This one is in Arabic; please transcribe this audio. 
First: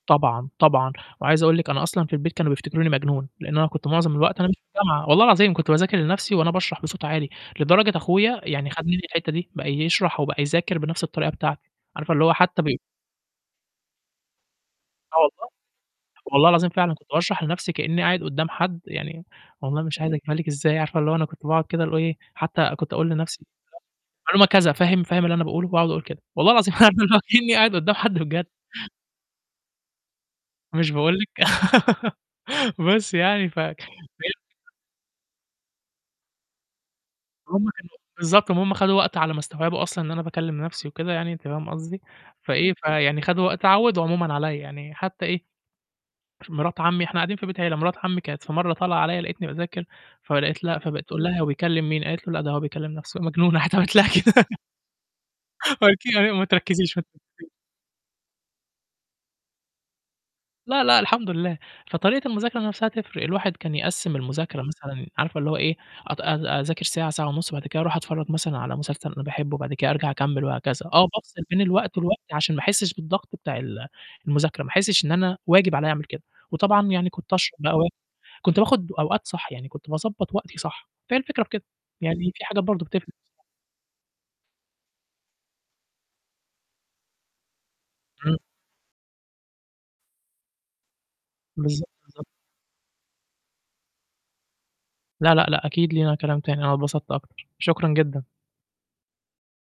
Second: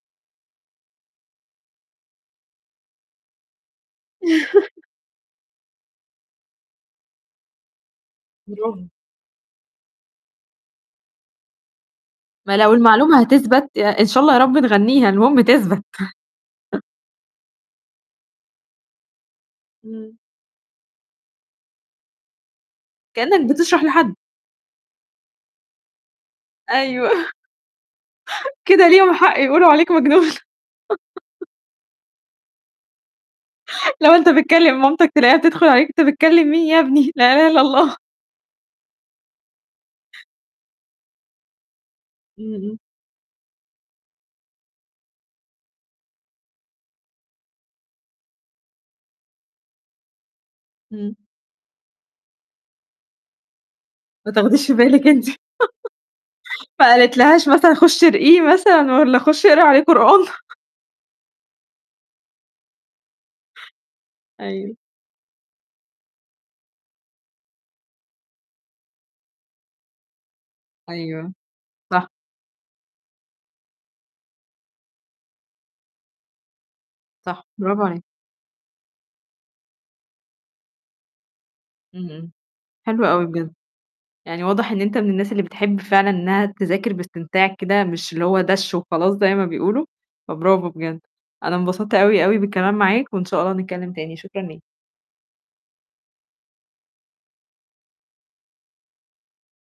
طبعًا، طبعًا وعايز أقول لِك أنا أصلًا في البيت كانوا بيفتكروني مجنون لإنه أنا كنت معظم الوقت أنا مش في الجامعة. والله العظيم كنت بذاكر لنَفْسي وأنا باشرح بصوت عالي، لدرجة أخويا يعني خَد Bravo. مني الحتة دي، بقى يشرح أو بقى يذاكر بنَفْس الطريقة بتاعتي عارفة اللي هو ما حتى لو بي المعلومة هتثبت يع إن شاء الله يا رب نغنّيها آه المهم والله. تثبت. والله العظيم فعلًا كنت باشرح لنَفْسي كأني قاعد قدّام حد يعني والله مش عايز إمم. أجيبها لِك إزاي عارفة اللي هو أنا كنت باقعد كده، ال هو إيه، حتى كنت أقول لنَفْسي كأنك وبتاع، بتشرح لحد. معلومة كذا فاهم، فاهم اللي أنا باقوله؟ وأقعد أقول كده، والله العظيم أيوه. [unintelligible] وكأني قاعد قدّام حد بجد. كده ليهم حق يقولوا عليك مجنون. مش باقول لِك. بس يعني ف فهي الفكرة لا وأنت بتكلّم مامتك تلاقيها بتدخل عليك أنت بتكلّم مين يا ابني، لا إله إلّا هُم كانم الله. بالضبط ،ما هُم خَدوا وقت على ما استوعبوا أصلًا إن أنا باكّلم نَفْسي وكده يعني، أنتِ فاهمة قصدي، إمم، فإيه، إمم. فيعني خدوا وقت اتعوّدوا عمومًا عليّا، يعني حتى إيه، مِراة عمي إحنا قاعدين في بيت عيلة، مِراة عمي كانت في مرة طالعة عليّا لقيتني باذاكر فلقيت لأ فبقت إمم. تقول لها: "هو بيكلّم مين؟" قالت له: "لأ، ده هو بيكلّم نَفْسه، مجنون" راحت علمت لها ما كده. تاخديش في بالك أنتِ. [unintelligible] أيوه: "ما ما تركّزيش،" قالت لهاش [unintelligible] مثلًا خُشي ارقيه مثلًا والّا خُشي اقري عليه قرآن. لا، لأ، الحمد لله. فطريقة المذاكرة نَفْسها تفرق، الواحد كان يقّسم المذاكرة أيوه. مثلًا عارفة اللي هو إيه، أت أ أذاكر ساعة، ساعة ونُص، بعد كده أروح أتفرج مثلًا على مسلسل أنا باحبه، وبعد كده أرجع أكمل وهكذا. آه أيوه. بافصل بين الوقت صح. والوقت عشان ما أحسش بالضغط بتاع ال المذاكرة، ما أحسش إن أنا واجب عليّا أعمل كده، وطبعًا يعني كنت صح. أشرب بقى Bravo و عليك. كنت باخد أوقات صح، يعني كنت باضبّط وقتي صح. فهي الفكرة في كده، إمم، يعني إمم. فيه حاجات برضو حلو بتفرق. أوي بجد. يعني واضح إن أنت من الناس اللي بتحب فعلًا إنها تذاكر باستمتاع كده، مش اللي إمم. هو دَش وخلاص زي ما بيقولوا، فBravo بجد. أنا بالضبط. اتبسطت بالضبط. أوي، أوي بالكلام معاك، وإن شاء الله نتكلّم تاني، شكرًا ليك. لا، لأ، لأ أكيد لينا كلام تاني، أنا اتبسطت أكتر. شكرًا جدًا.